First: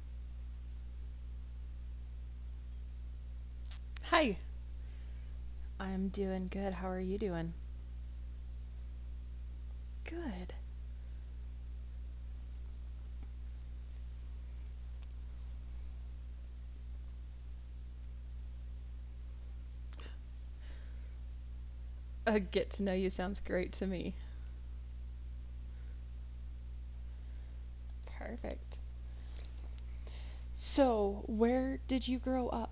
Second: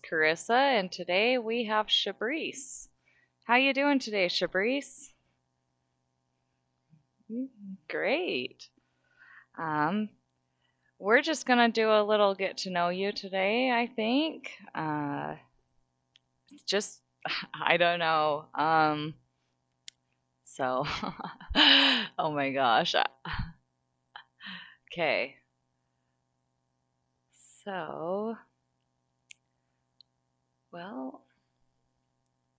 Carissa, and today we have Shabrice. How you doing today, Hi. Shabrice? I'm doing good. How are you doing? Great. Um, Good. we're just gonna do a little get to know you today. I think. Just I don't know. So, A oh my get to know gosh. you sounds great to me. Okay, so Perfect. So, well, where did you grow up?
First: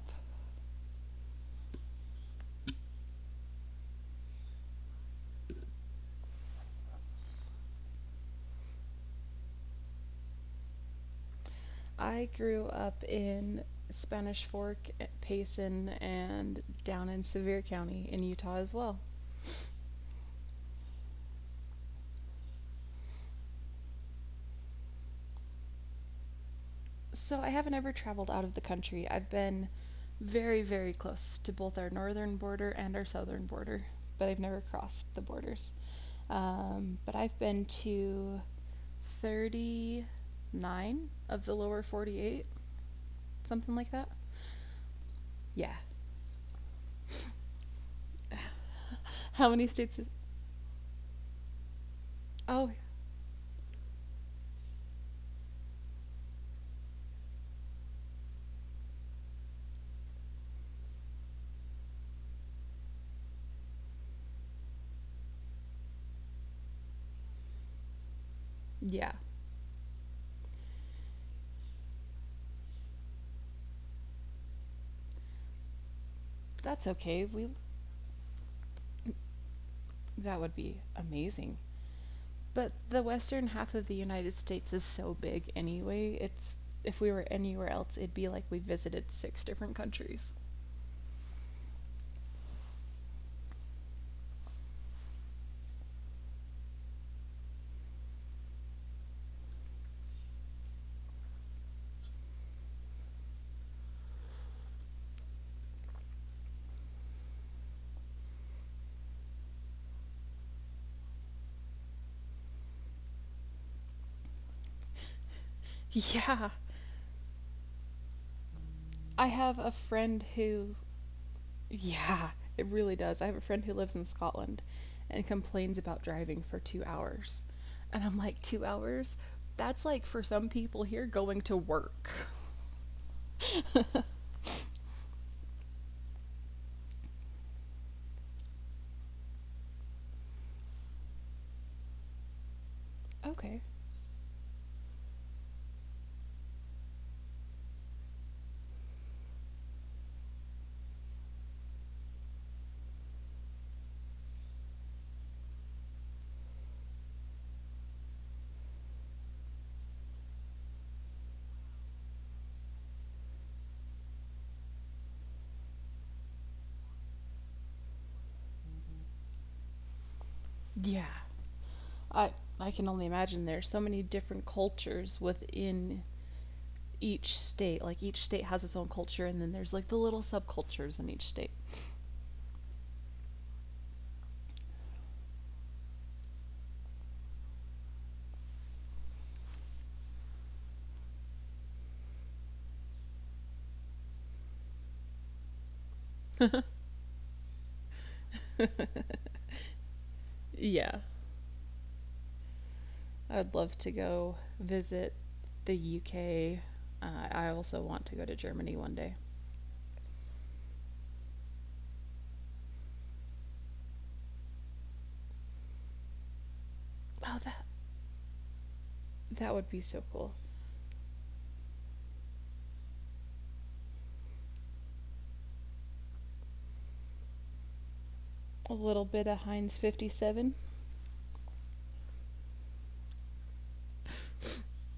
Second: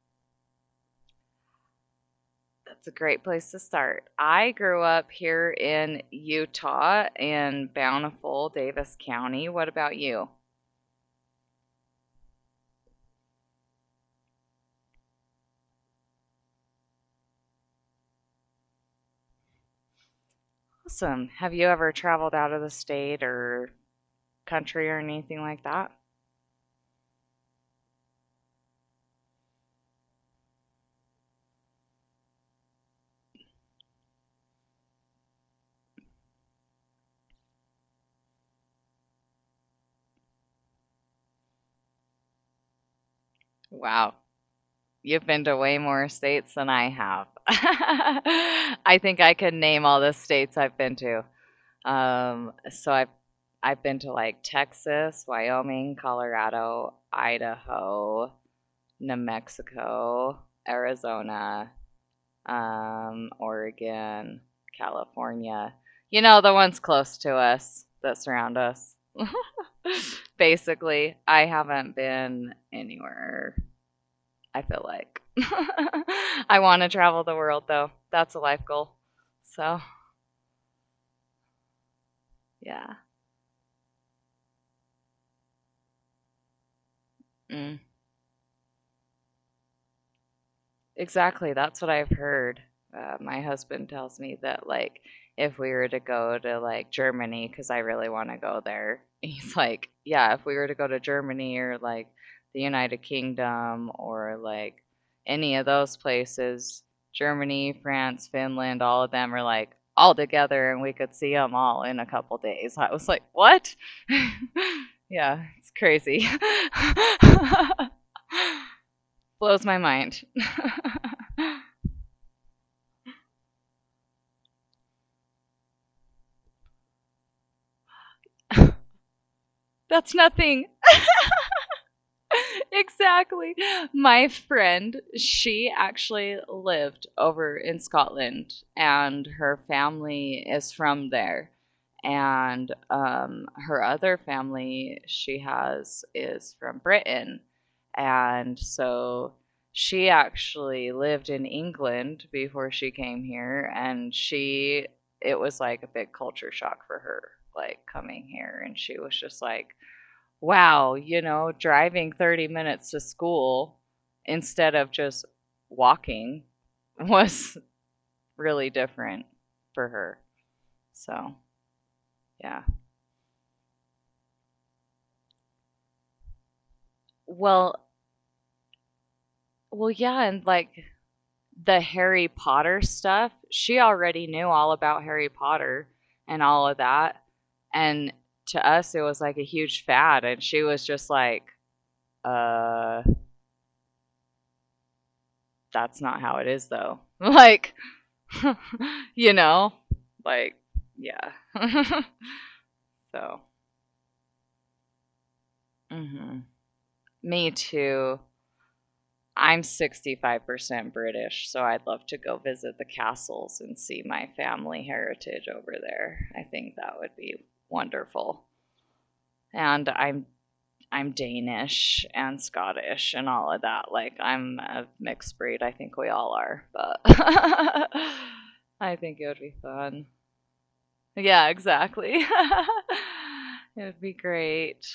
that's a great place to start. I grew up here in Utah in Bountiful, Davis County. What about you? I grew up in Spanish Fork, Payson, and down in Sevier County in Utah as well. Awesome. Have you ever traveled out of the state or country or anything like that? So, I haven't ever traveled out of the country. I've been very, very close to both our northern border and our southern border, but I've never crossed the borders. But I've been to 39 of the lower 48, something like that. Wow. You've been Yeah. to way more states than I have. I think How I many could states? name all the states I've been to. Oh, Um, so I've I've been to like Texas, Wyoming, Colorado, Idaho, New Mexico, Arizona, Oregon, California. You know, the ones close to us that surround yeah. us. Basically, I haven't been anywhere, I feel like. I That's want to okay. travel We the world, though. That's a life goal. So, That would be amazing. But the yeah. western half of the United States is so big anyway. It's If we were anywhere else, it'd Mm. be like we visited six different countries. Exactly, that's what I've heard. My husband tells me that, like, if we were to go to like Germany, because I really want to go there, he's like, yeah, if we were to go to Germany or like the United Kingdom or like any of those places, Germany, France, Finland, all of them are like all together and we could see them all in a couple days. I was like, what? Yeah, it's Yeah. crazy. I have a blows my friend mind. who Yeah, it really does. I have a friend who lives in Scotland and complains about driving for 2 hours. And I'm like, 2 hours? That's like for some That's people here nothing. going to work. exactly. My friend, she actually lived over in Scotland, and her family is from there. And Okay. Her other family she has is from Britain. And so she actually lived in England before she came here, and she, it was like a big culture shock for her, like coming here. And she was just like, wow, you know, driving 30 minutes to school instead of just walking was really different for her. Yeah. So, I I can yeah. only imagine there's so many different cultures within each state. Like each Well, state has its own culture, and then there's like the little well, yeah, and subcultures in like each state. the Harry Potter stuff, she already knew all about Harry Potter and all of that. And to us, it was like a huge fad. And she was just like, uh, that's not how it is, though. Like, you know, like Yeah. yeah. I'd so, love to go visit the UK. mhm. I also Me want to go to too. Germany one day. I'm 65% British, so I'd love to go visit the castles and see my family heritage over there. I think that Oh, would that be wonderful. That would be so And cool. I'm Danish and Scottish and all of that. Like I'm a mixed breed. I think we all are, but A little I bit think it of would be Heinz fun. 57. Yeah, exactly. it would be great.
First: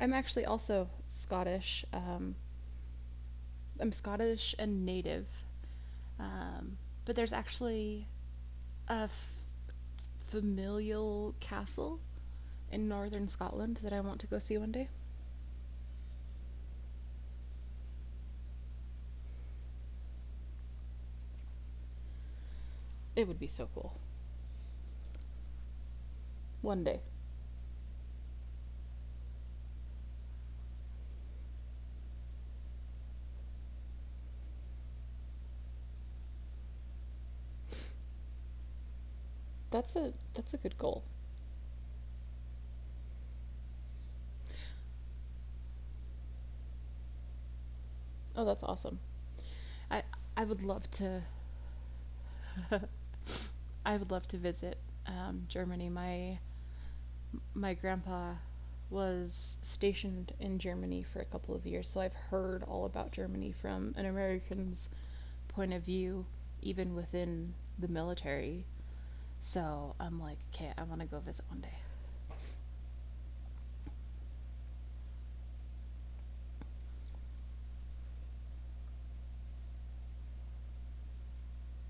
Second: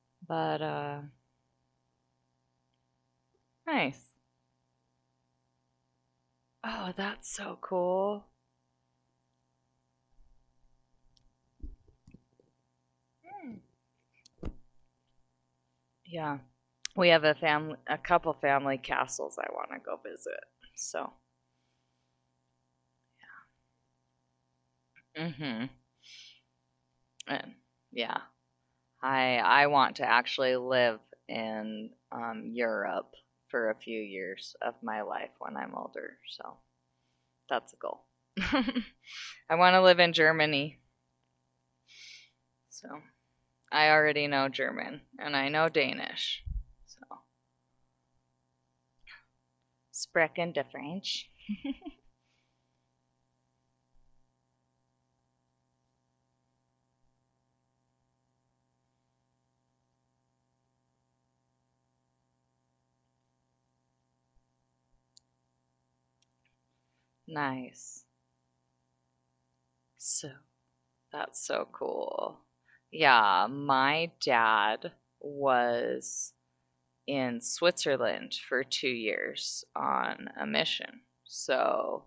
I'm actually But also Scottish. I'm nice. Scottish and native, um, Oh, but that's there's so actually cool. a f- familial castle in northern Mm. Scotland that I want to go see one day. Yeah. We have a family a couple family castles I want to go visit. So, It would be so cool. mhm. One day. And yeah, I want to actually live in Europe for a few years of my life when I'm older. So, that's a goal. I want That's to live a in that's a good Germany. goal. So, I already know German and I know Danish. So, Oh, that's awesome. I I would sprechen de love to French. I would love to visit Germany. My grandpa was stationed in Germany for a couple of years, so I've heard all about Germany from an American's point of view, even within the Nice. military. So I'm So, like, okay, I want to go that's visit so one day. cool. Yeah, my dad was in Switzerland for 2 years on a mission. So,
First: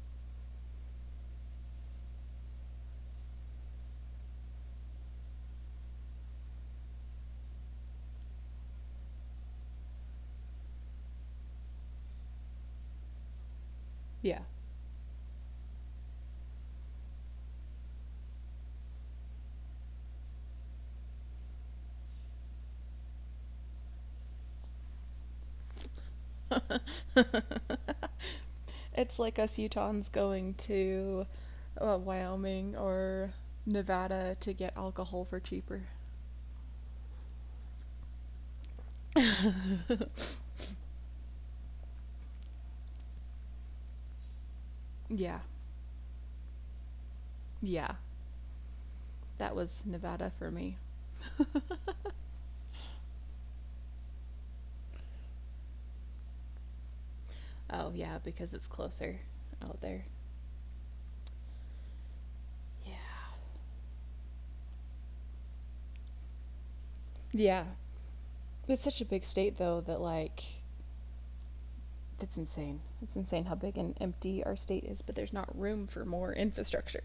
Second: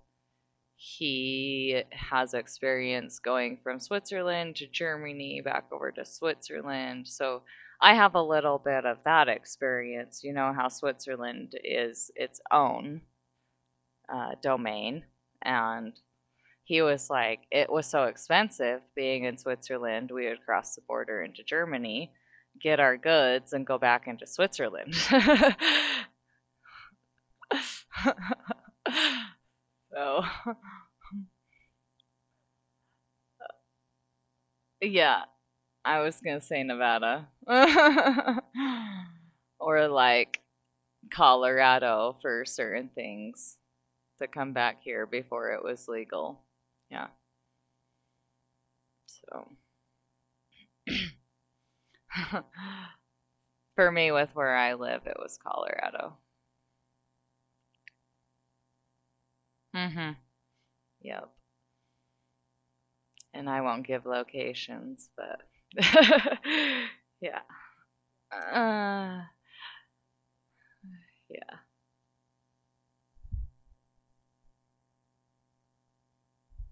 he has experience going from Switzerland to Germany, back over to Switzerland. So I have a little bit of that experience. You know how Switzerland is its own Yeah. Domain. And he was like, it was so expensive being in Switzerland, we would cross the border into Germany, get our goods, and go back into Switzerland. It's like us Utahns so, going to Wyoming or Nevada to get alcohol for yeah, cheaper. I was gonna say Nevada or like Colorado for certain things to come back here Yeah, before it was legal. Yeah, yeah, that was so Nevada for me. for me, with where I live, it was Colorado. Oh, yeah, because it's closer out there. Mm-hmm. Yep, Yeah. and I won't give locations, but Yeah. yeah, It's such a big uh, state, though, that, like, yeah. it's insane. It's insane how big and empty our state is, but there's not room for more infrastructure.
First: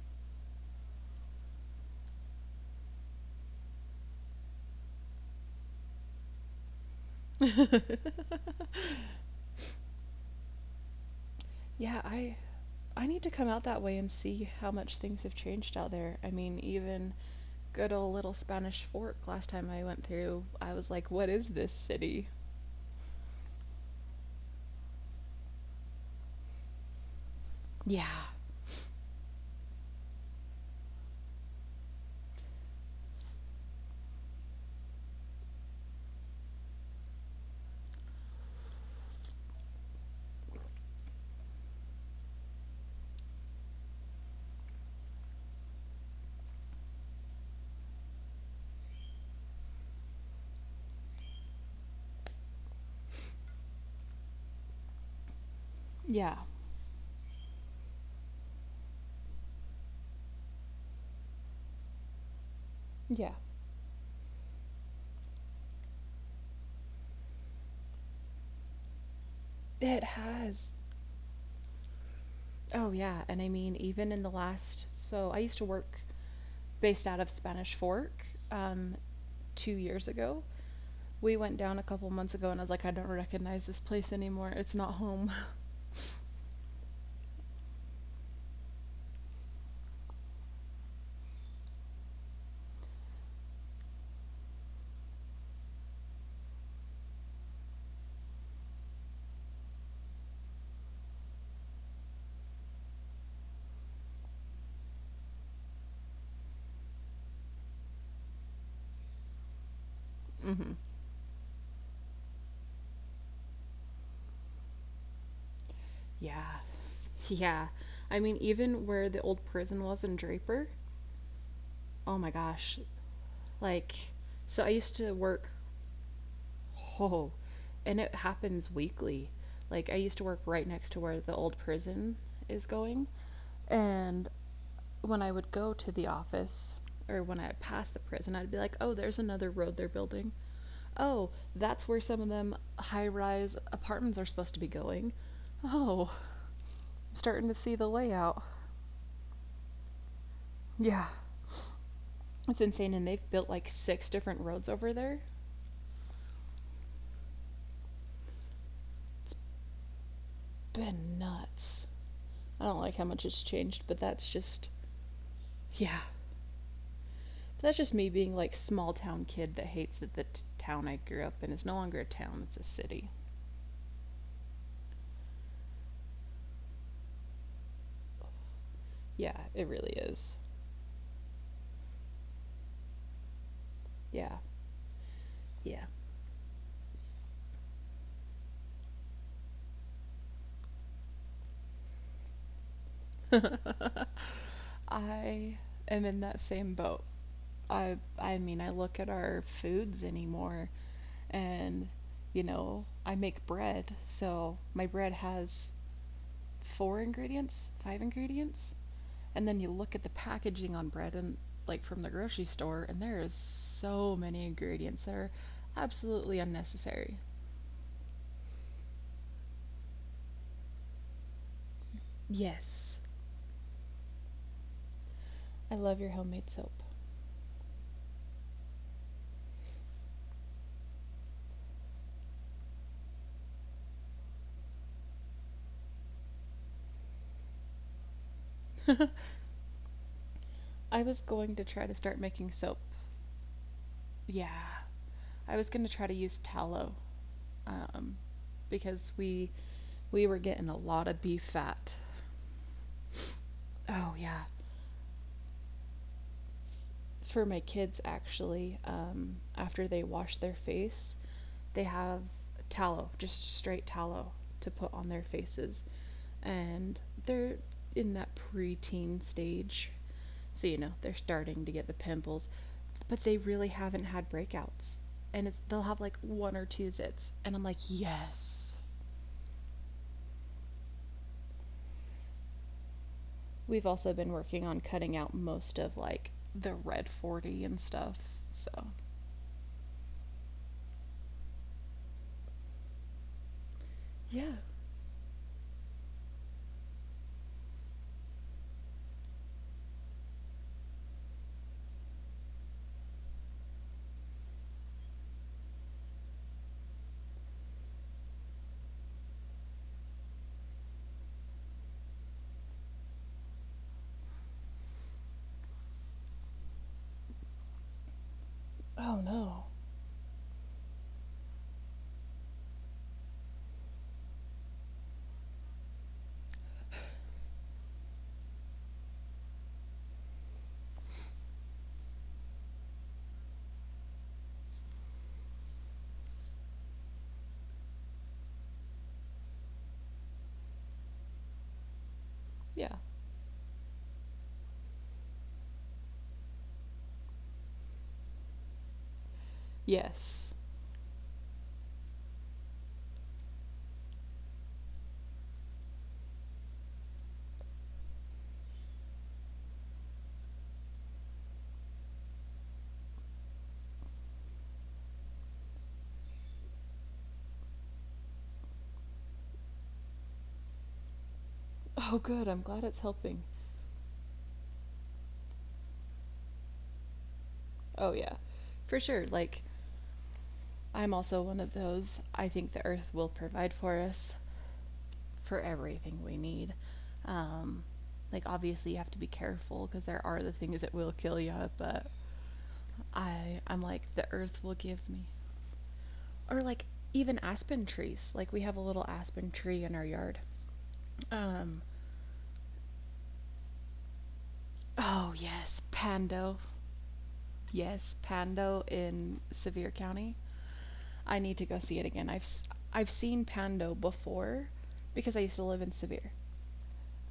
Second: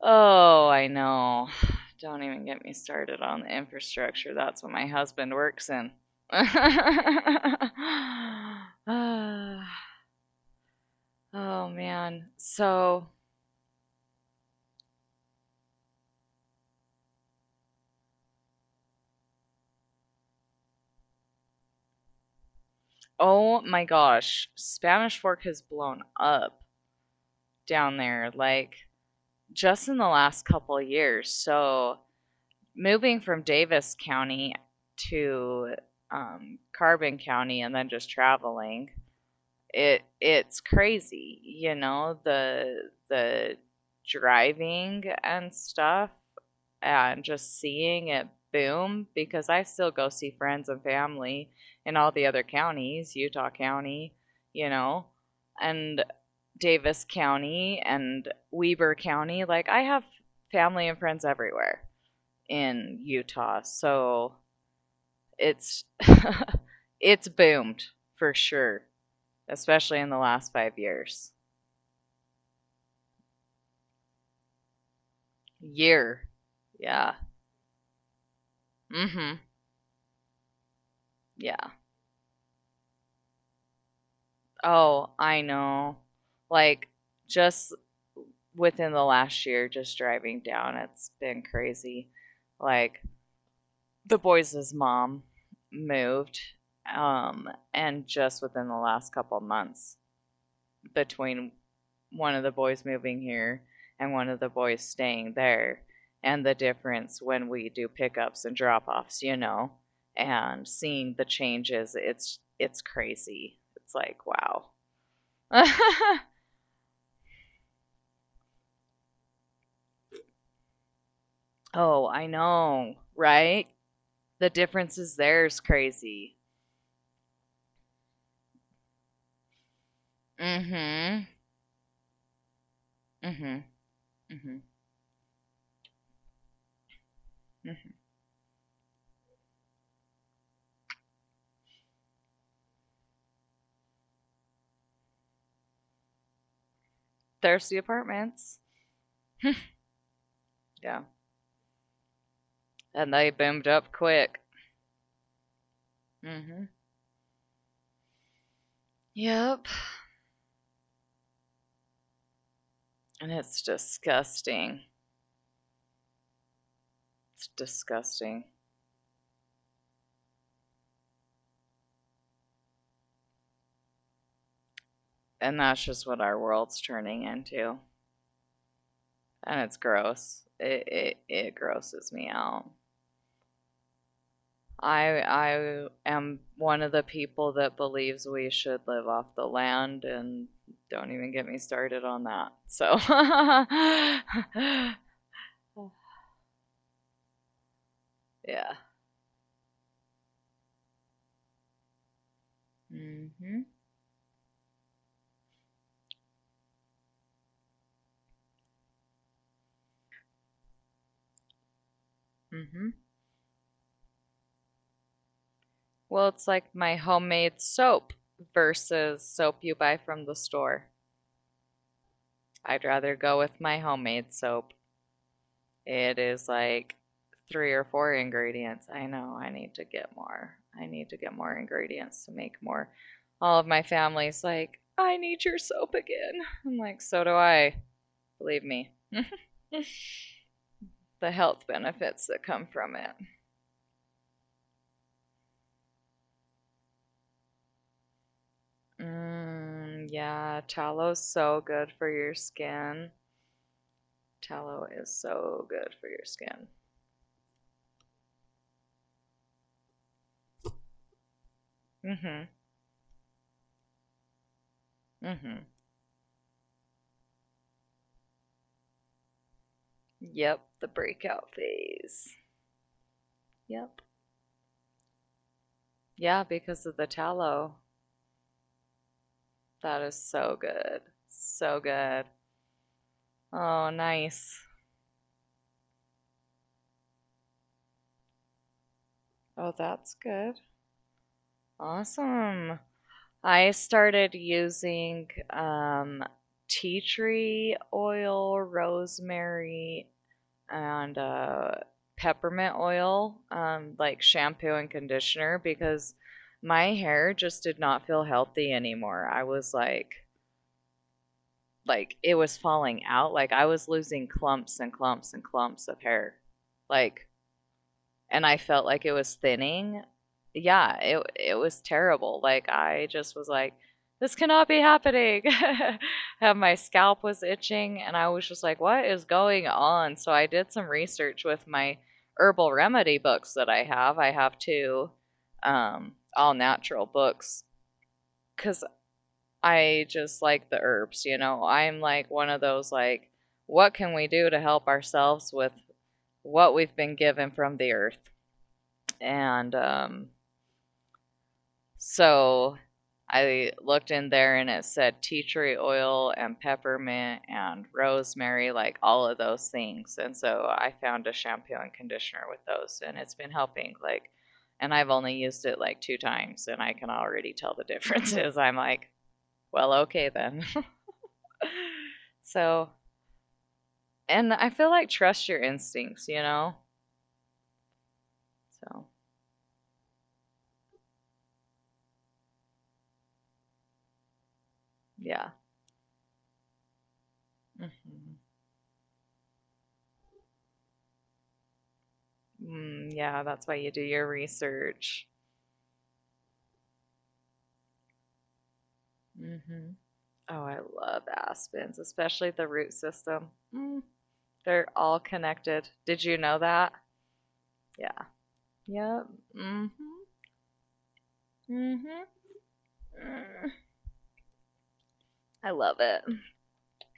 Oh, I know. Don't even get me started on the infrastructure. That's what my husband works in. Ah, oh Yeah, I man. I So, need to come out that way and see how much things have changed out there. I mean, even good old little Spanish Fork last time I went through, I was like, "What is this city?" oh my gosh, Spanish Fork has blown up down Yeah. there like just in the last couple of years. So, moving from Davis County to Carbon County and then just traveling it's crazy, you know, the driving and stuff and just seeing it boom, because I still go see friends and family in all the other counties, Utah County, you know, and Yeah. Davis County and Weber County. Like I have family and friends everywhere in Yeah. Utah. So it's it's boomed for sure, It especially in the has. last 5 years. Oh yeah, and I mean even in the last, so I used to work Year. based out of Yeah. Spanish Fork um, Mm hmm. 2 years ago. We went down a Yeah. couple months ago, and I was like, I don't recognize this place anymore. It's not Oh, home. I know. Like, just within the last year, just driving down, it's been crazy. Like, the boys' mom moved, and just within the last couple months, between one of the boys moving here and one of the boys staying there and the difference when we do pickups and drop-offs, you know, and Mm-hmm. seeing the changes, it's crazy. It's like, wow. Yeah, yeah. I mean, even where the old prison was in Draper. oh, I Oh my know, gosh. right? Like, The so I used differences to there is work. crazy. Oh, and it happens weekly. Like, I used to Mm work right next to Mhm. where the old prison is going. mm Mhm. mm And Mhm. mm when I would go to the office, or when I would Mhm. pass the prison, I'd be like, oh, there's another road they're building. Oh, that's where some of them high rise apartments are supposed to be going. Oh, I'm starting to Thirsty see the layout. apartments. yeah. Yeah, it's insane. And And they they've built boomed like up six quick. different roads over there. Mm Mhm. It's Yep. been nuts. I don't like how much And it's it's changed, but that's just, disgusting. yeah. It's That's just me being disgusting. like small town kid that hates that the town I grew up in is no longer a town, it's a city. And that's just what our world's turning into. Yeah, it And it's really is. gross. It grosses me out. Yeah, I, yeah. I am one of the people that believes we should live off the land, and don't even get me started on that. So, I am in that same boat. I mean, I yeah. look at our foods anymore, and you know, I make hmm bread, so my bread has four ingredients, five ingredients, and then you look at the packaging on bread and like from the grocery store, hmm and there is so many ingredients that are Well, absolutely it's like my unnecessary. homemade soap versus soap you buy from the store. I'd Yes, rather go with my homemade soap. I love your It is homemade soap. like three or four ingredients. I know I need to get more. I need to get more ingredients to make more. All of my family's like, I need your soap again. I'm like, so do I. Believe me. I was the going to health try to start benefits that making come soap. from it. Yeah, I was going to try to use tallow, um, because we Mm, we were yeah, getting a lot of tallow's beef so fat. good for your skin. Oh yeah, Tallow is so good for your skin. for my kids actually, after they wash their face, they have Mm-hmm. tallow, just straight tallow, to put on their Mm-hmm. faces, and they're in that preteen stage, Yep, so you know the they're breakout starting to get the phase. pimples, but they really haven't Yep. had breakouts, and it's, they'll have like Yeah, one or two because of the zits, and I'm like, tallow, yes, that is so good. So good. we've Oh, also been working nice. on cutting out most of like the red 40 and stuff, so Oh, that's good. Awesome. I started yeah. using tea tree oil, rosemary, and peppermint oil, like shampoo and conditioner, because my hair just did not feel healthy anymore. I was like it was falling out. Like I was losing clumps and clumps and clumps of hair. Like and I felt like Oh it was no. thinning. Yeah, it was terrible. Like I just was like, this cannot be happening. and my scalp was itching, and I was just like, what is going on? So I did some research with my herbal remedy books that I have. I have two all natural books because I just like the herbs. You know, I'm like one of Yeah. those like, what can we do to help ourselves with what we've been given from the earth? And um, Yes. so I looked in there and it said tea tree oil and peppermint and rosemary, like all of those things. And so I found a shampoo and conditioner with those, and it's been helping. Like, and I've only used it like two times, and I can already tell the differences. I'm like, well, okay then. Oh, good. I'm glad it's so, helping. and I feel like trust your instincts, you know? Oh, yeah. For sure. So, Like, I'm also one of those. I think the earth will provide for us for yeah. everything we need. Um, like, hmm obviously, you have to be careful because there are the things that will kill you, but Mm, I, yeah, I'm that's why like, you do the your earth will give me. research. Or, like, even aspen trees. Like, we have a little aspen tree in our Mhm. yard. Oh, I love Um, aspens, especially the root system. Mm, they're oh, all yes. connected. Did you Pando. know that? Yes, Yeah. Pando in Yep. Sevier Mhm. County. I need to go see it again. Mhm. I've seen Mm. Pando before because I used to live I in love Sevier. it.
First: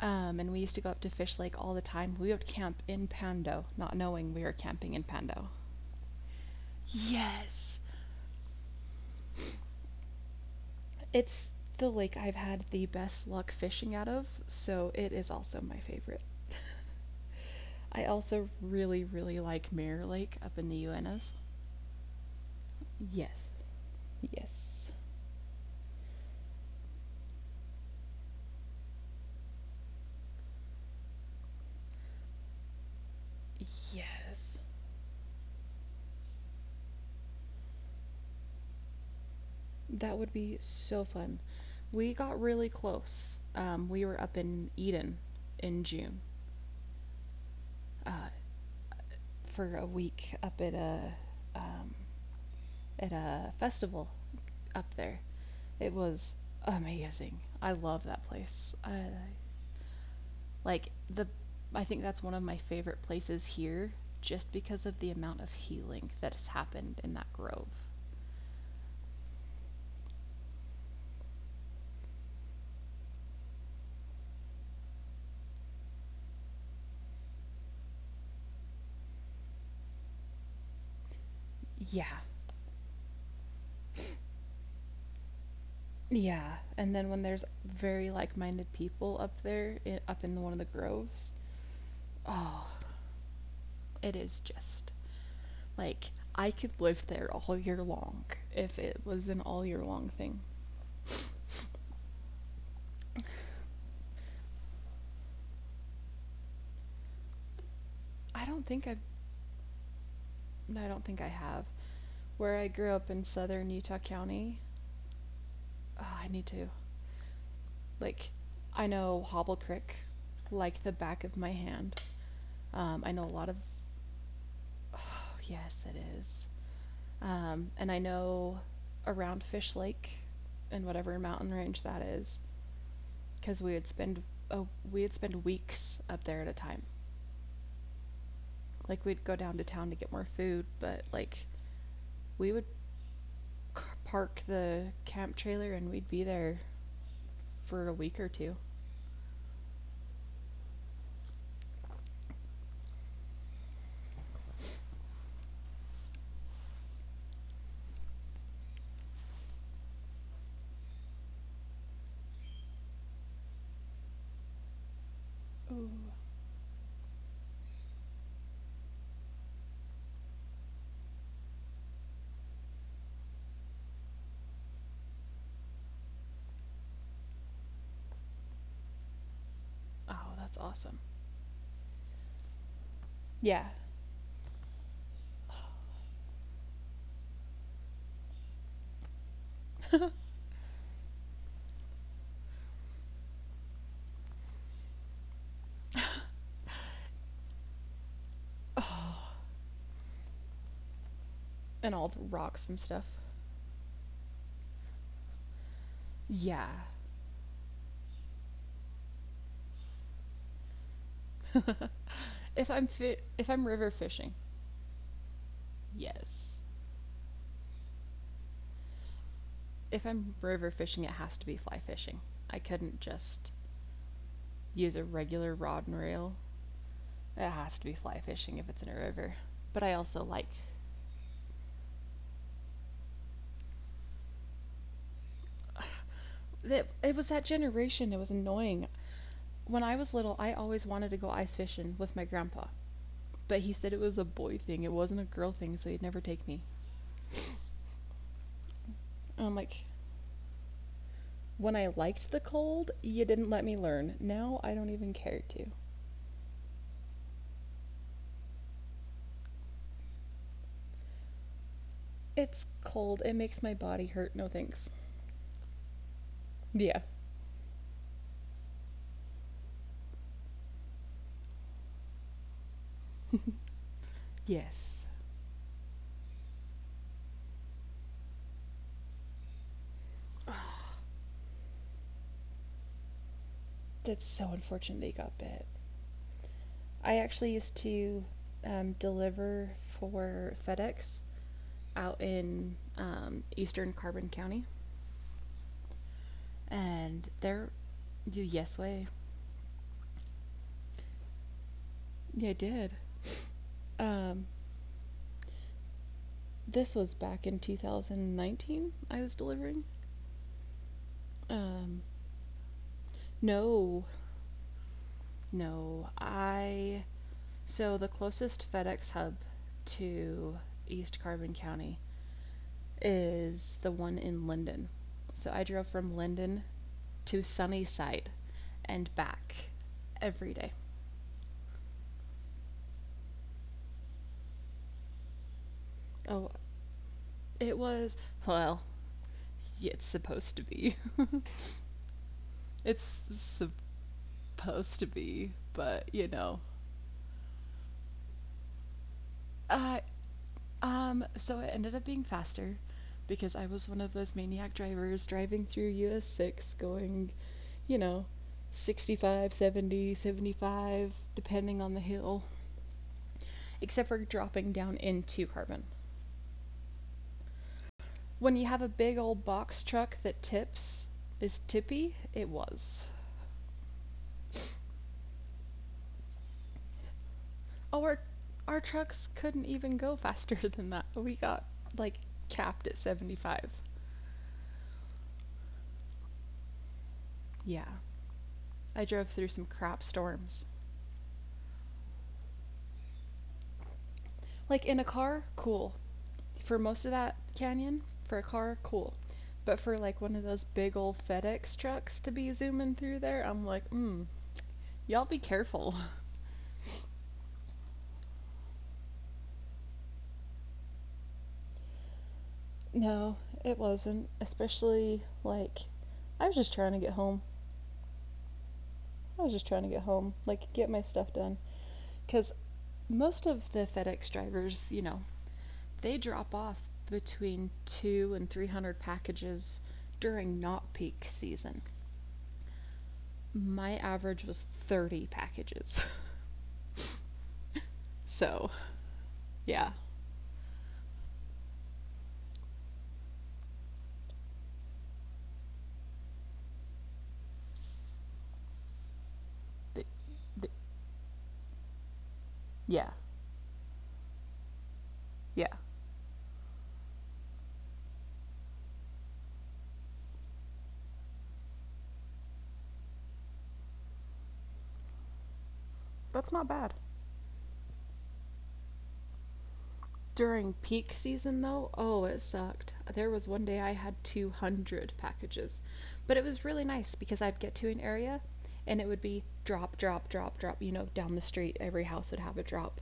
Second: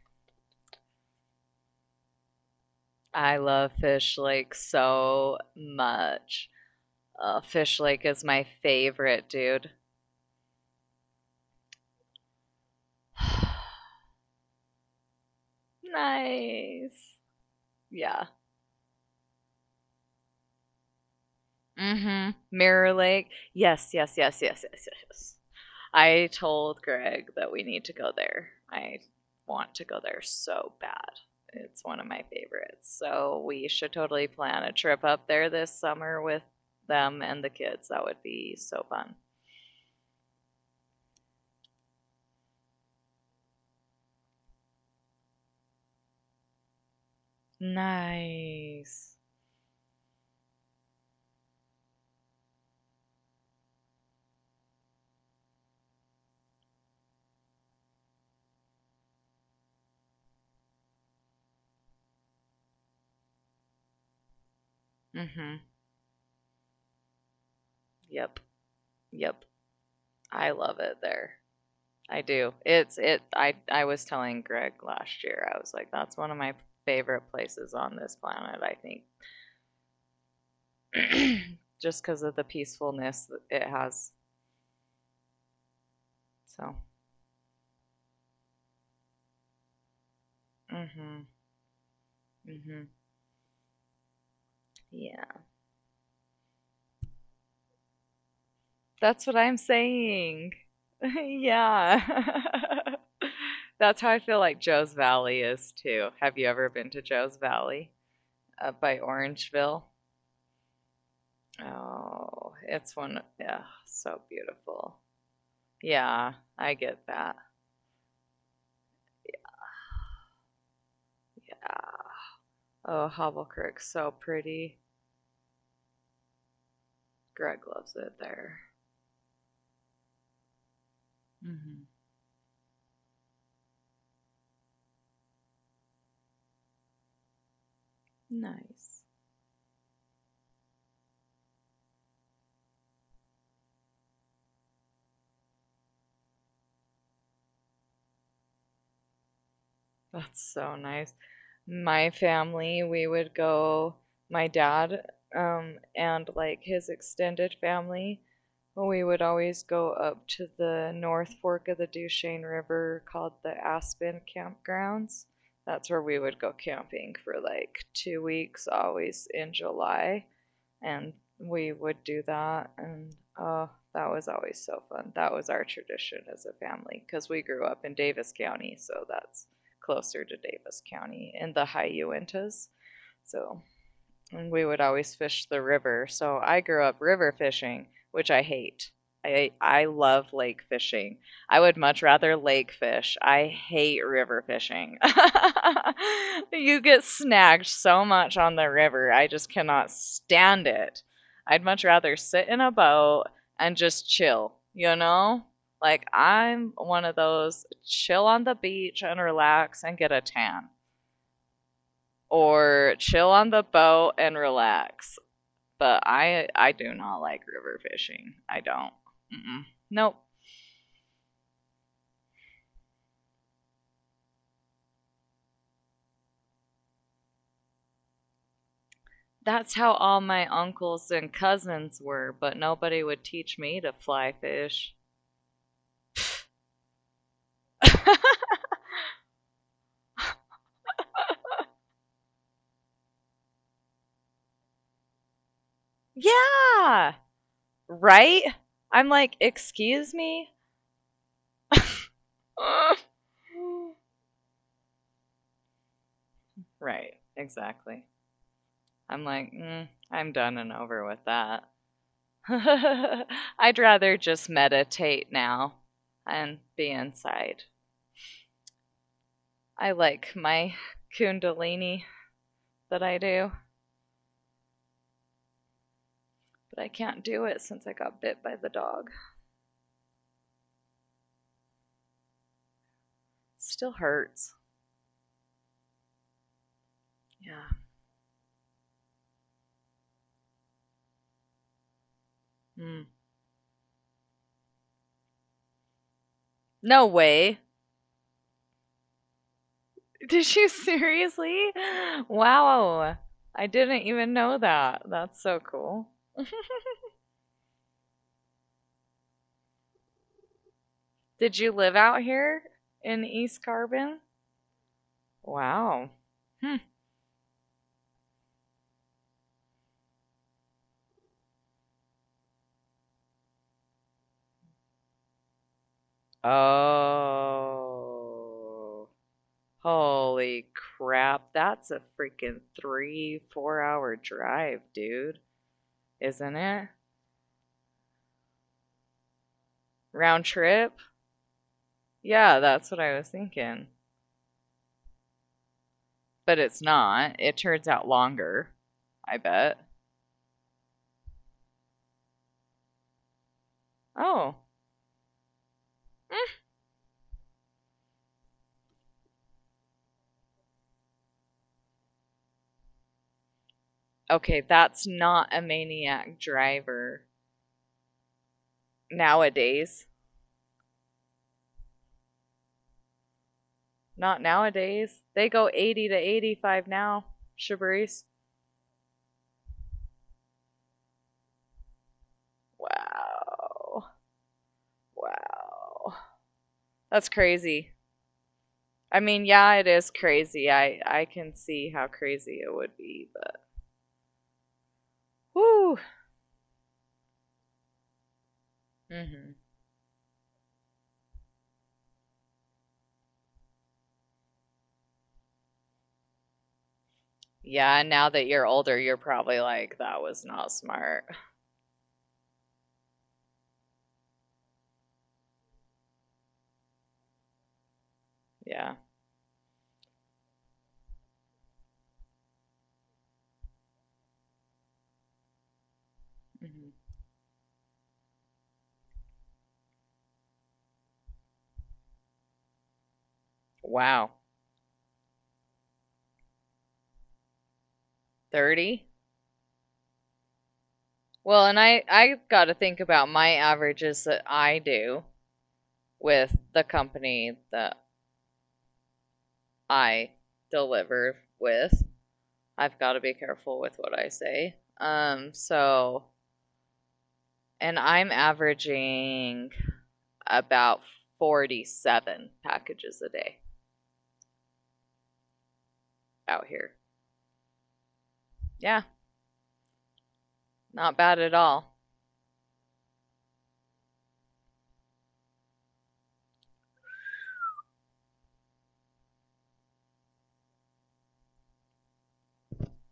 And we used to go up to Fish Lake all the time. We would camp in I Pando, love not Fish knowing we were Lake camping in so Pando. much. Fish Yes. Lake is my favorite, dude. It's the lake I've had the best luck fishing out of, so it is also my favorite. nice. I Yeah. also really, really like Mirror Lake up in the Uintas. Mhm. Mirror Lake. Yes. Yes, yes, yes, yes, yes, Yes. yes, yes. I told Greg that we need to go there. I want to go there so bad. It's one of my favorites. So we should totally plan Yes. a trip up there this summer with them and the kids. That would be so fun. That would be so fun. We got really close. We were up in Eden in June, uh, Nice. for a week up at um, a festival up there. It was amazing. I love that place. I like the. I think that's one of my favorite places here, just because of the amount Mhm. of healing that has happened in that grove. Yep. Yep. I love it there. I do. It's it I was telling Greg last year. I was like that's one of my favorite places on this planet, I think. Just cuz Yeah. of the peacefulness it has. Yeah, So and then when there's very like-minded people up there, I up in one of the Mhm. groves, oh, Mhm. it is just Yeah. like I could live there all year long if it That's was what an I'm all year long thing. saying. yeah. That's how I feel like Joe's Valley is too. Have you ever been to Joe's Valley I don't up think by I've, Orangeville? I don't think I have. Oh, Where I grew it's up one. in Yeah, southern Utah so County, beautiful. oh, I Yeah, need to I get that. like, I know Hobble Creek like the back of my hand. Yeah. Oh, I know a Hobble lot of, Creek's so pretty. oh, yes, it is. Greg And I loves it know there. around Fish Lake and whatever mountain range Hmm that is, because we would spend oh, we would spend weeks up there at a time. Like Nice. we'd go down to town to get more food, but like we would park the camp trailer, and we'd be there for a week or two. That's so nice. My family, we would go, my dad, and like his extended family, we would always go up to the North Fork of the Duchesne River called the Aspen Campgrounds. That's where Ooh. we would go camping for like 2 weeks, always in July, and we would do that and oh that was always so fun. That was our tradition as a family because we grew up in Davis County, so that's closer to Oh, that's Davis awesome. County in the High Uintas. So Yeah. and we would always fish the river. So I grew up river fishing, which I hate. I love lake fishing. I would much rather lake fish. I hate river fishing. You get snagged so much on the Ugh, river. I just cannot stand it. I'd and much all the rather sit rocks and in a stuff. boat and just chill, you know? Like Yeah. I'm one of those chill on the beach and relax and get a tan or chill on If the I'm river boat and fishing, relax, but I yes. I do not like river fishing. I don't. Mm-mm. If Nope. I'm river fishing, it has to be fly fishing. I couldn't just use a regular rod and reel. It has to be fly fishing if it's in a river. That's But how I all also my like. uncles and cousins were, but nobody would teach me to fly fish. It was that generation. It was annoying. When I was little, I always wanted to go ice fishing with my grandpa. But he said it was a boy thing, it wasn't a girl thing, so he'd never take me. Yeah, right. I'm like, And I'm like, excuse me. when I liked the cold, you didn't let me learn. Now I don't even care to. Right, exactly. I'm like, I'm done and over with that. It's cold. It makes I'd my body rather hurt. just No thanks. meditate now and be Yeah. inside. I like my kundalini that I do. Yes. But I can't do it since I got bit by the dog. It still That's hurts. so unfortunate that you got bit. I actually Yeah. used to, deliver for FedEx out in Mm. Eastern Carbon County, No and way. they're yes way. Did you seriously? Yeah, I did. Wow. I didn't even Um, know that. That's so cool. this was back in 2019. I was delivering. Did you live Um, out here in East no, Carbon? Wow. no, Hmm. I. So the closest FedEx hub to East Carbon County is the one in Linden. So I drove from Linden to Sunnyside Oh. and back Holy every day. crap. That's a freaking three, 4 hour drive, dude. Isn't Oh, it? it was, well, it's Round supposed to trip? be. Yeah, that's what I was It's supposed thinking. to be, but you But know. it's not. It turns out longer, I bet. I so it ended up being faster because I was one of those Oh. maniac drivers driving through Eh. US 6 going, you know, 65, 70, 75, depending on the hill. Except for Okay, that's dropping down not a into Carbon. maniac driver When you have a big old nowadays. box truck that tips, is tippy? It was. Not nowadays. They go 80 to 85 now, Shabrice. Oh, our trucks couldn't even go faster than that. We got like capped at 75. Wow. Wow. That's crazy. Yeah, I I mean, drove yeah, through it some is crap crazy. storms. I can see how crazy it would be, but Like in a car, whoo. cool. For most of that canyon, for a car, cool. Hmm. But for like one of those big old FedEx trucks to be zooming through there, I'm like, mm, y'all be careful. Yeah, now that you're older, you're probably like, that was not smart. No, it wasn't. Especially like I was just trying to get home. Yeah. I was just trying to get home, like get my stuff done cuz most of the FedEx drivers, they drop Mhm. off between 2 and 300 packages during not peak season. My Wow. average was 30 packages. So, 30? yeah. Well, and I got to think about my averages that I do with the company that Th- I th- deliver with. I've yeah. got to be careful with what I say. Yeah. So and I'm averaging about 47 packages a day That's out not bad. here. Yeah, During not peak bad at season all. though, oh, it sucked. There was one day I had 200 packages. But it was really nice because I'd get to an area and it would be drop, drop, drop, drop, down the street. Every house would have a drop.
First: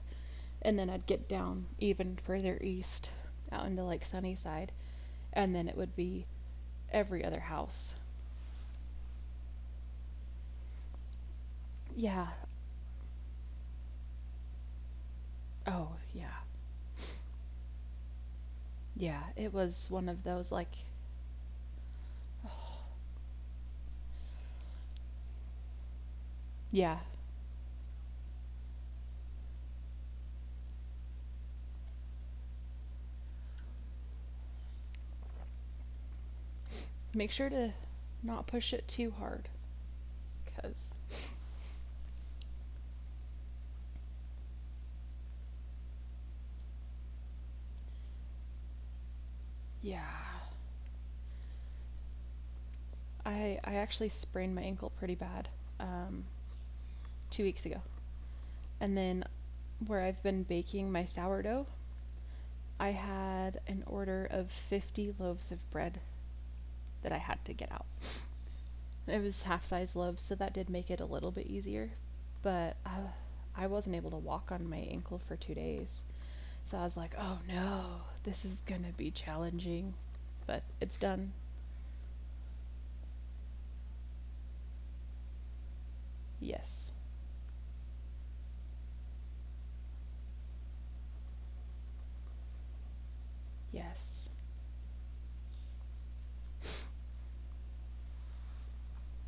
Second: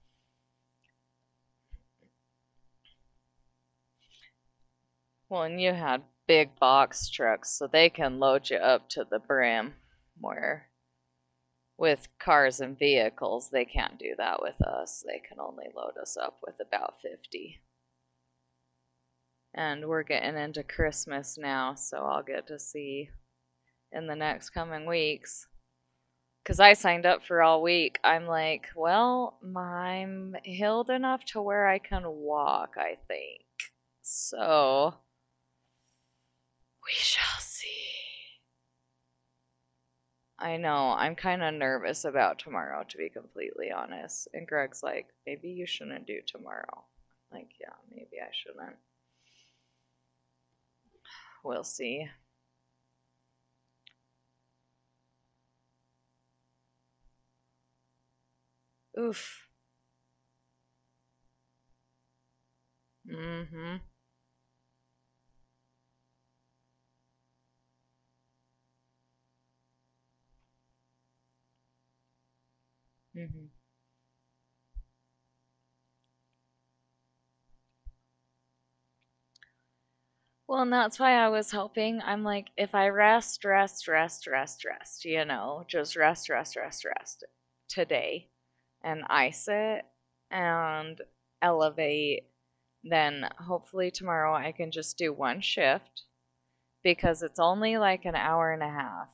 And then I'd get down even further east out into like Sunnyside, Well, and and then you it would had be big box every other trucks so they house. can load you up to the brim where with Yeah. cars and vehicles, they can't do that with us. They can only Oh, load us yeah. up with about 50. Yeah. It was And we're one of getting those, into like, Christmas now, so I'll get to see in the next coming weeks. Because I yeah, signed up for all week. I'm like, well, I'm healed enough to where I can walk, I think. So we make shall sure to see. not push it too hard I because, know. I'm kind of nervous about tomorrow, to be completely honest. And Greg's like, maybe you shouldn't do tomorrow. I'm like, yeah, maybe I shouldn't. yeah. We'll see. I actually sprained my ankle pretty bad um, 2 weeks ago, and then Oof. where I've been baking my sourdough, I Mm had an hmm. order of 50 loaves of bread that I had to get out. It was half size loaves, so that did make it a little bit easier, but Mm hmm. I wasn't able to walk on my ankle for 2 days. So I was like, oh no, this is gonna be challenging. But Well, and it's that's why done. I was hoping. I'm like, if I rest, rest, rest, rest, rest, you know, just rest, rest, Yes. rest, rest today and ice it and elevate, then hopefully Yes. tomorrow I can just do one shift because it's only like an hour and a half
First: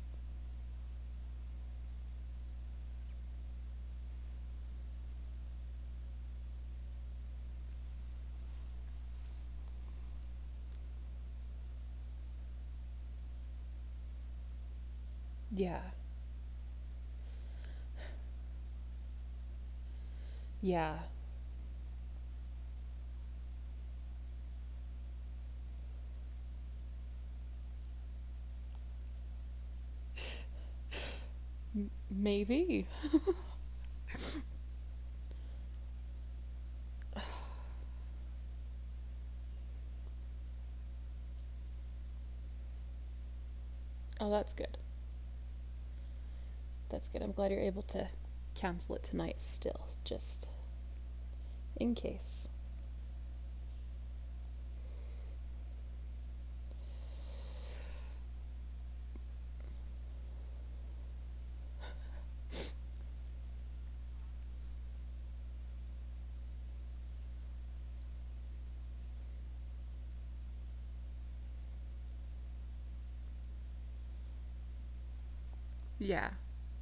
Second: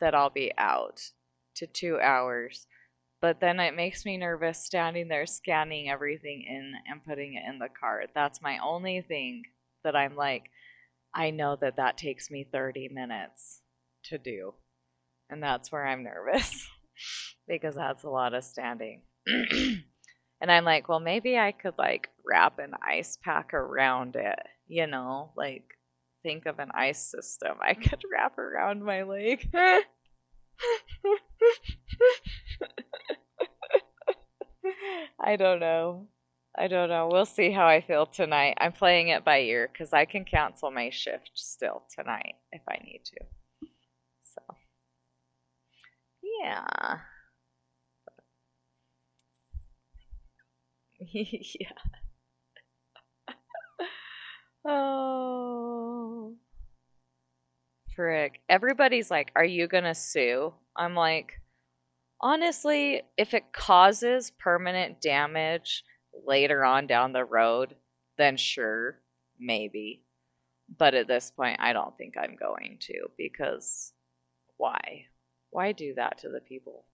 that I'll be out to 2 hours. But then it makes me nervous standing there scanning everything in and putting it in the cart. That's my only thing that I'm like, I know that that takes me 30 minutes to do. And that's Yeah. where I'm nervous because that's a lot of standing. And I'm like, Yeah. well, maybe I could like wrap an ice pack around it, you know, like think of an ice system I could wrap around my leg. Maybe. I don't know. I don't know. We'll see how I feel tonight. I'm playing it by ear because I can cancel my shift still tonight if I need to. Oh, So, that's good. yeah. That's good. I'm glad you're able to cancel it tonight still, just Yeah. in case. Oh. Frick. Everybody's like, are you going to sue? I'm like, honestly, if it causes permanent damage later on down the road, then sure, maybe. But at this point, I don't think I'm going to because why? Why do that to the Yeah. people?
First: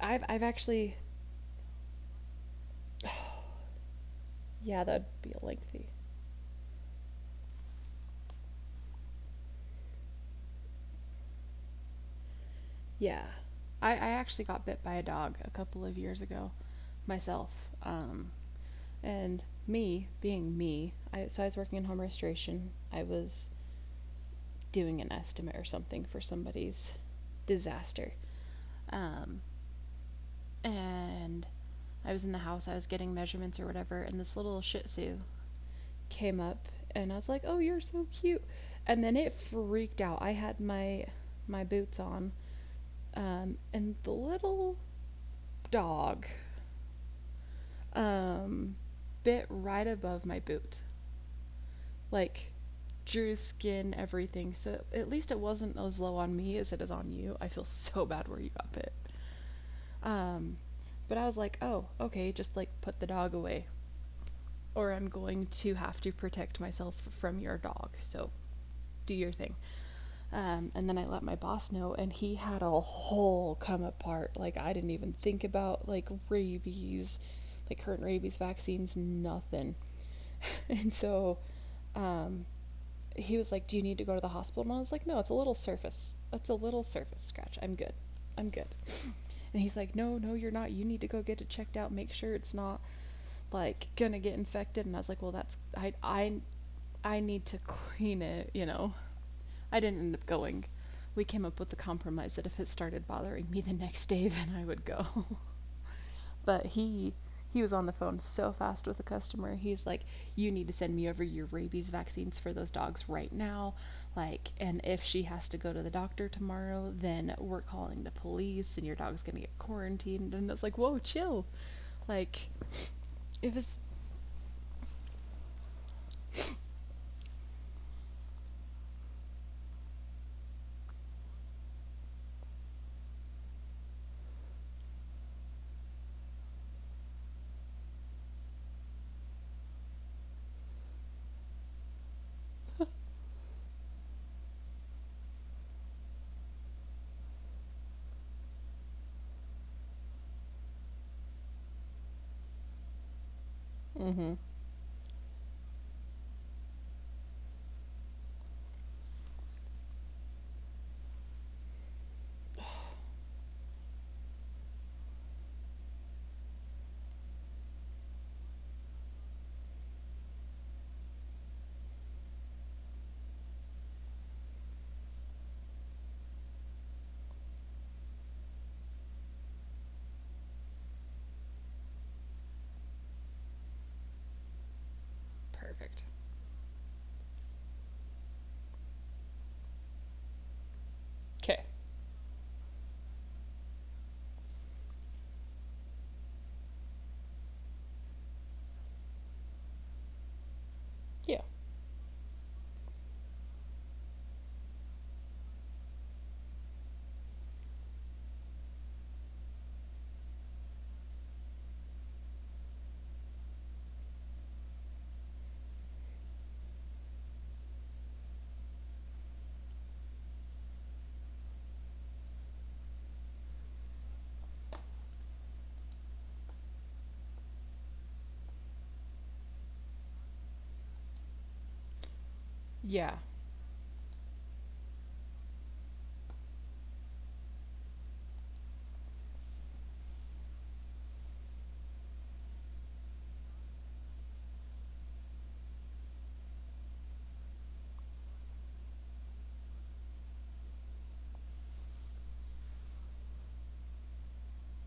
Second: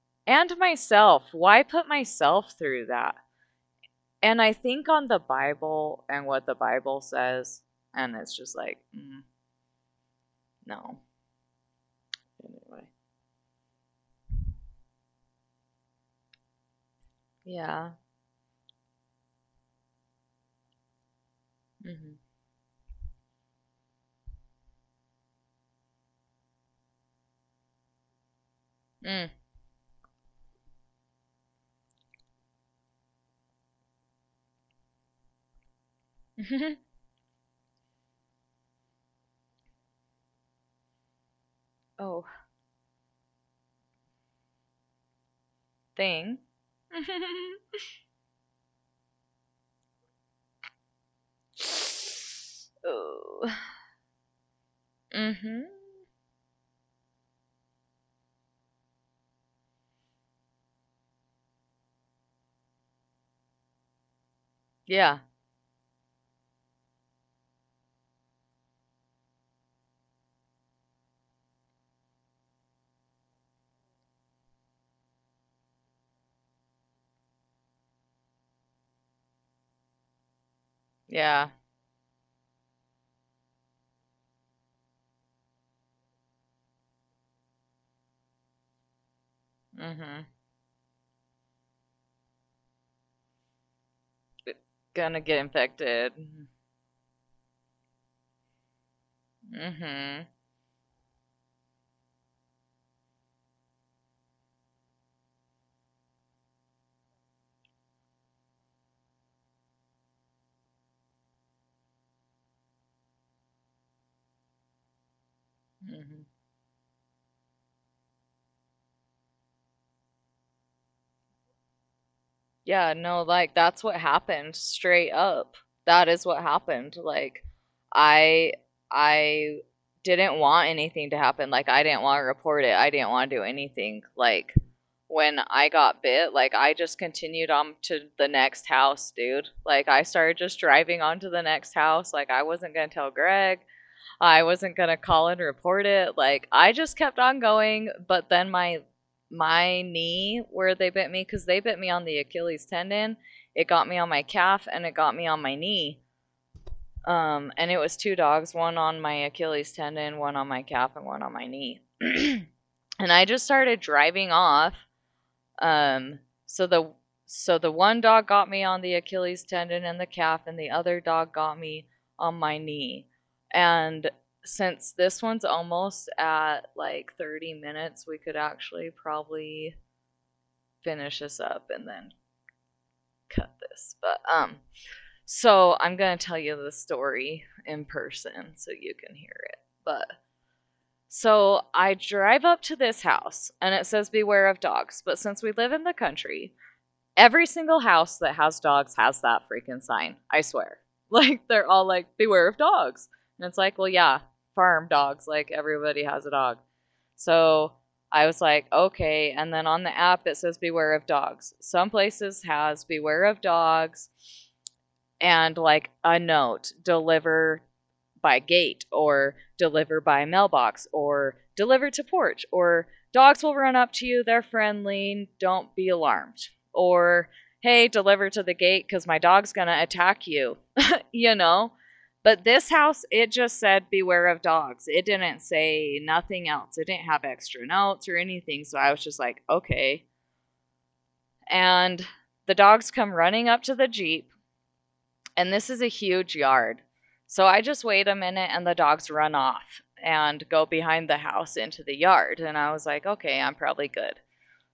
I have I've And actually, myself. Why put myself through that? And I yeah, think that'd on the be a lengthy. Bible and what the Bible says, and it's just like, no. Anyway. Yeah. I actually got bit by a dog a couple of years ago myself. Yeah. Um, And me, being me, so I was working in home Mm-hmm. restoration. I was doing an estimate or something for somebody's disaster. Mm. um, and I was in the house, I was getting measurements or whatever, and this little Shih Tzu came up and I was like, "Oh, you're so cute." And then it freaked out. I had my boots on. Oh, And the little dog thing. um, bit right above my boot. Like, drew Oh. skin, everything. So at least it Mhm. wasn't as low on me as it is on you. I feel so bad where you got bit. Um, but I was like, "Oh, okay, just like put the dog away or I'm Yeah. going to have to protect myself from your dog. So do your thing." And then I let my boss know, and he had a whole come apart. Like, I didn't even think about like rabies, like current rabies vaccines, nothing. And so Yeah. um, he was like, do you need to go to the hospital? And I was like, no, it's a little surface. It's a little surface scratch. I'm good. I'm good. And he's like, no, no, Mhm. you're not. You need to go get it checked out. Make sure it's not like gonna get infected. And I was like, well, Gonna get that's infected. Mhm. I need to clean it. I didn't end up going. We came up with the compromise that if it started bothering me the next day, then I would go. But he was on the phone so fast with a customer. He's like, "You need to send me over your rabies vaccines for those dogs right now." Like, and if she has to go to the doctor Mhm. tomorrow, then we're calling the police and your dog's going to get quarantined. And it's like, "Whoa, chill." Like, Yeah, no, it like was. that's what happened straight up. That is what happened. Like I I didn't want anything to happen. Like I didn't want to report it. I didn't want to do anything. Like when I got bit, like I just continued on to the next house, dude. Like I started just driving on to the next house. Like I wasn't gonna tell Greg. I wasn't gonna call and report it. Like I just kept on going, but then my knee where they bit me because they bit me on the Achilles tendon. It got me on my Mm-hmm. calf and it got me on my knee. And it was two dogs, one on my Achilles tendon, one on my calf, and one on my knee. And I just started driving off um, so the one dog got me on the Achilles tendon and the calf, and the other dog got me on my knee. And since this one's almost at like 30 minutes, we could actually probably finish this up and then cut this. But So Perfect. I'm gonna tell you the story in person so you can hear it. But Okay. so I drive up to this house and it says beware of dogs. But since we live in the country, every single house that has dogs has that freaking sign. I swear. Yeah. Like they're all like, beware of dogs. And it's like, well, yeah, farm dogs. Like everybody has a dog. So I was like, okay. And then on the app, it says beware of dogs. Some places has beware of dogs and like a note, deliver by gate or deliver by mailbox or deliver to porch, or dogs will run up to you, they're friendly, don't be alarmed, or hey, deliver to the gate cuz my dog's going to attack you. You know, but this house, Yeah. it just said beware of dogs. It didn't say nothing else. It didn't have extra notes or anything. So I was just like, okay. And the dogs come running up to the Jeep, and this is a huge yard. So I just wait a minute and the dogs run off and go behind the house into the yard. And I was like, okay, I'm probably good.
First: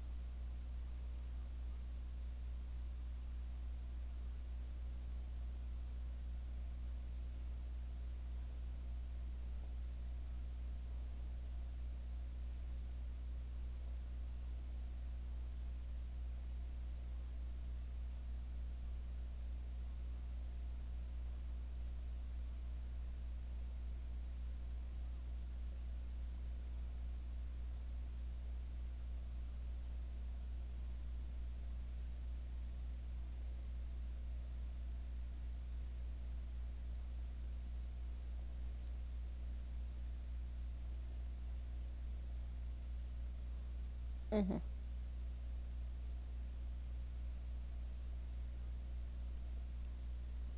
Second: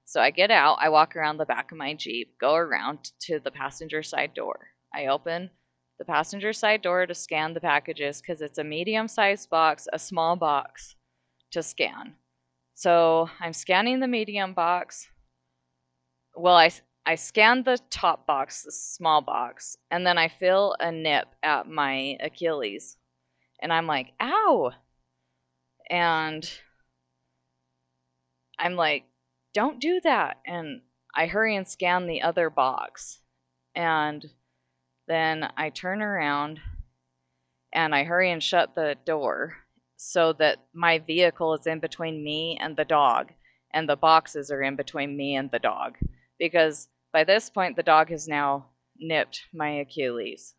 So I get out, I walk around the back of my Jeep, go around to the passenger side door. I open the passenger side door to scan the packages because it's a medium sized box, a small box to scan. So I'm scanning the medium box. Well, I scan the top box, the small box, and then I feel a nip at my Achilles. And I'm like, ow. And I'm like, don't do that. And I hurry and scan the other box. And then I turn around and I hurry and shut the door so that my vehicle is in between me and the dog, and the boxes Mm-hmm. are in between me and the dog. Because by this point, the dog has now nipped my Achilles.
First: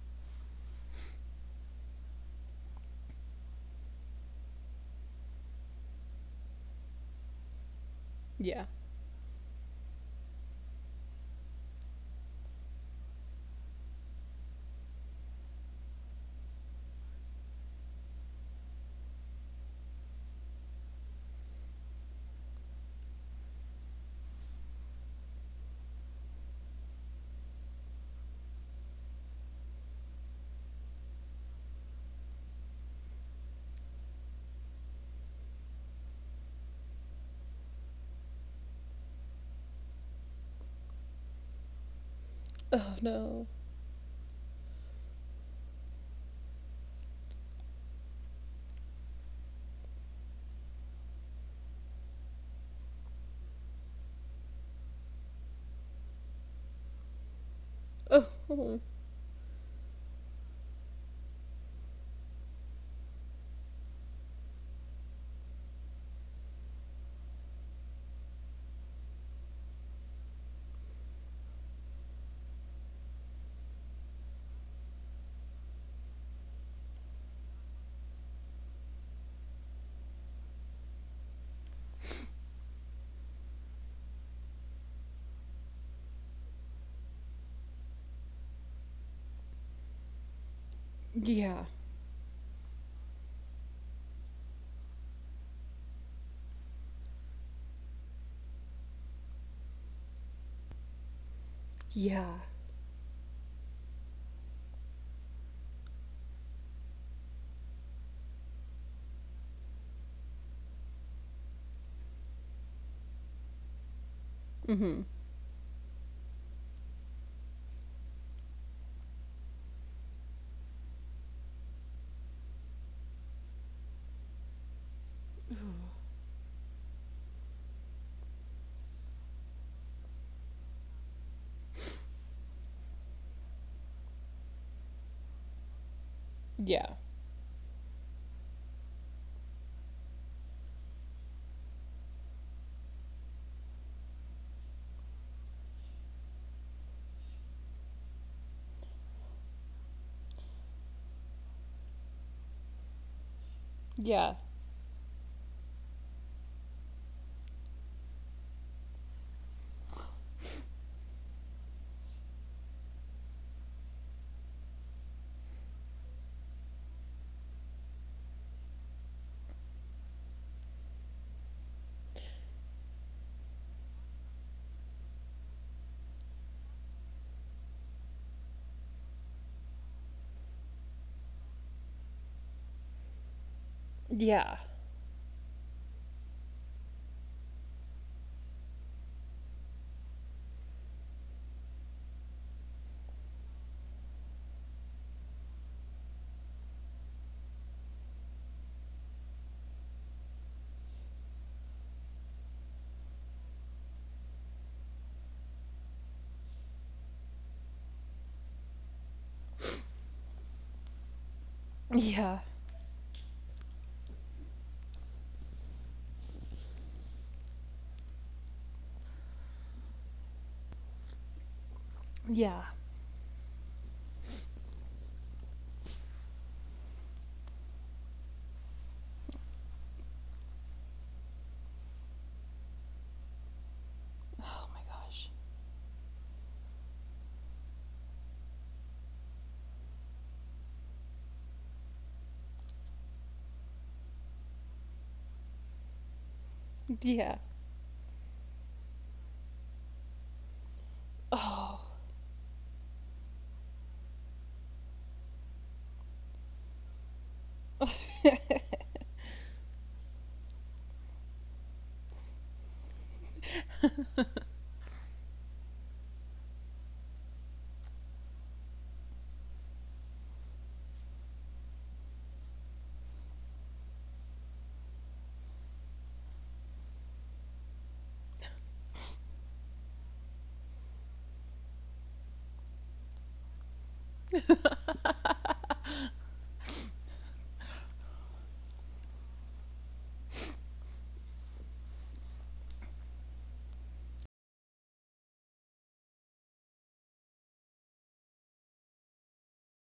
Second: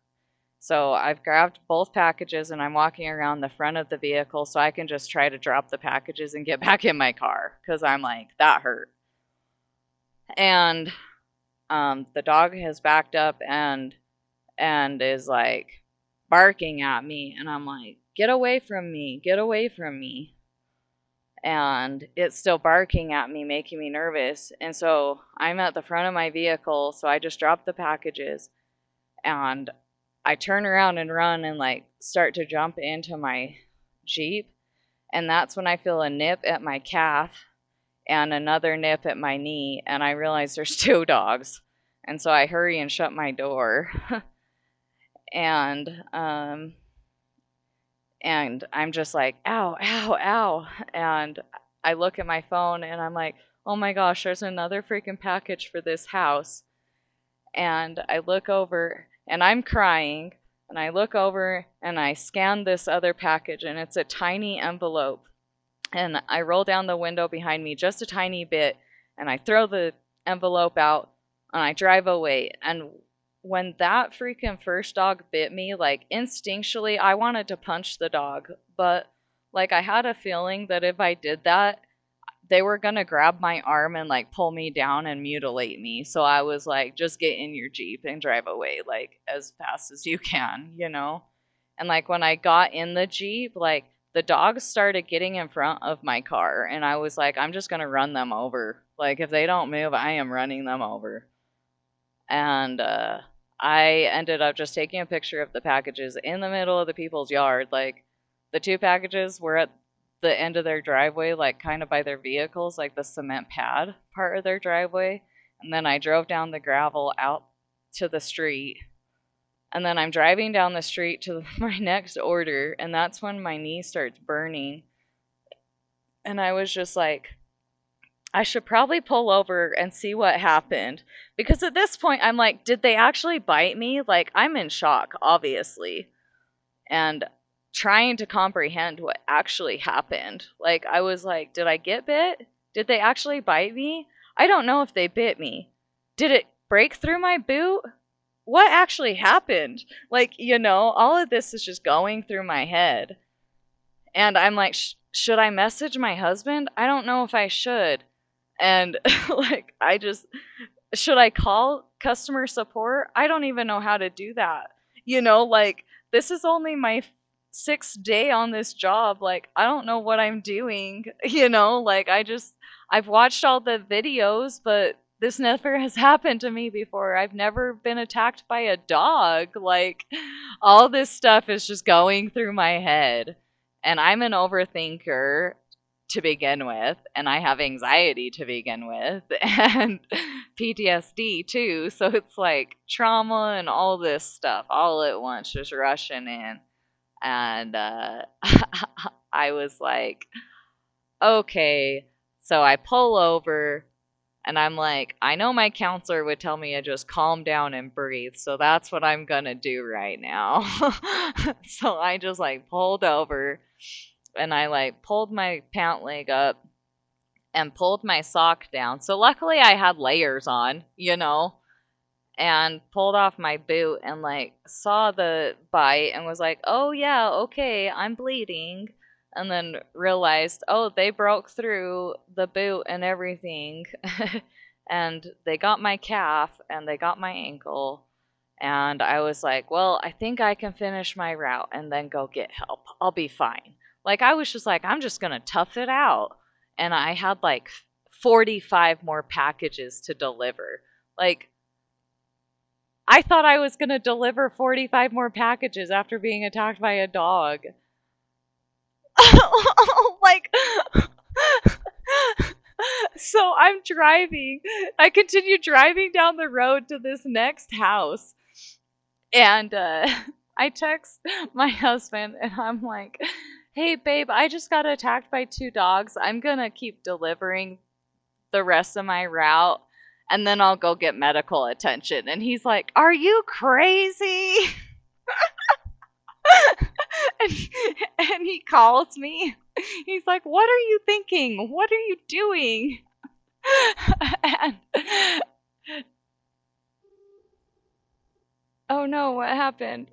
So I've grabbed both packages and I'm walking around the front of the vehicle so I can just try to drop the packages and get back in my car because I'm like, that Yeah. hurt. And The dog has backed up and is like barking at me. And I'm like, get away from me, get away from me. And it's still barking at me, making me nervous. And so I'm at the front of my vehicle. So I just drop the packages and I turn around and run and like start to jump into my Jeep. And that's when I feel a nip at my calf and another nip at my knee. And I realize there's two dogs. And so I hurry and Oh shut my no. door. And um, and I'm just like, ow, ow, ow. And I look at my phone and I'm like, oh my gosh, there's another freaking package for this house. And I look Oh. over and I'm crying. And I look over and I scan this other package and it's a tiny envelope and I roll down the window behind me just a tiny bit and I throw the envelope out and I drive away. And when that freaking first dog bit me, like instinctually, I wanted to punch the dog, but like I had a feeling that if I did that, they were gonna grab my arm and like pull me down and mutilate me. So I was like, just get in your Jeep and drive away like as fast as you can, you know? Yeah. And like when I got in the Jeep, like the dogs started getting in front of my car and I was like, I'm just gonna run them over. Like if they don't move, I am running them over. Yeah. And I ended up just taking a picture of the packages in the middle of the people's yard. Like the two packages were at the end of their driveway, like kind of by their vehicles, like the cement pad part of their driveway. Mm-hmm. And then I drove down the gravel out to the street. And then I'm driving down the street to my next order. And that's when my knee starts burning. And I was just like, I should probably pull over and see what happened. Because at this point, I'm like, did they actually bite me? Like, I'm in shock, obviously, Yeah. and trying to comprehend what actually happened. Like, I was like, did I get bit? Did they actually bite me? I don't know if they bit me. Did it break through my boot? What actually happened? Like, you know, all of this is just going through my head. And I'm Yeah. like, Should I message my husband? I don't know if I should." And like, I just, should I call customer support? I don't even know how to do that. You know, like this is only my sixth day on this job. Like I don't know what I'm doing. You know, like I just, I've watched all the videos, but this never has happened to me before. I've never been attacked by a dog. Like all this stuff is just going through my head. And I'm an Yeah. overthinker to begin with, and I have anxiety to begin with. And PTSD too. So it's like trauma and all this stuff all at once, just rushing in. And I was like, okay. So I pull over and I'm like, I know my counselor would tell me to just calm down and breathe. So that's what I'm going to do right now. So I just Yeah. like pulled over and I like pulled my pant leg up and pulled my sock down. So luckily I had layers on, you know, and Yeah. pulled off my boot and like saw the bite and was like, "Oh yeah, okay, I'm bleeding." And then realized, "Oh, they broke through the boot and everything." Oh my And God. they got my calf and they got my ankle. And I was like, "Well, I think I can finish my route and then go get help. I'll be fine." Like I was just like, "I'm just going to tough it out." And I had Yeah. like 45 more packages to deliver. Like 哦，I thought I was going to deliver 45 more packages after being attacked by a dog. Like, so I'm driving. I continue driving down the road to this next house. And I text my husband and I'm like, hey, babe, I just got attacked by two dogs. I'm going to keep delivering the rest of my route and then I'll go get medical attention. And he's like, are you crazy? and, and he calls me. He's like, what are you thinking? What are you doing? And oh no, what happened?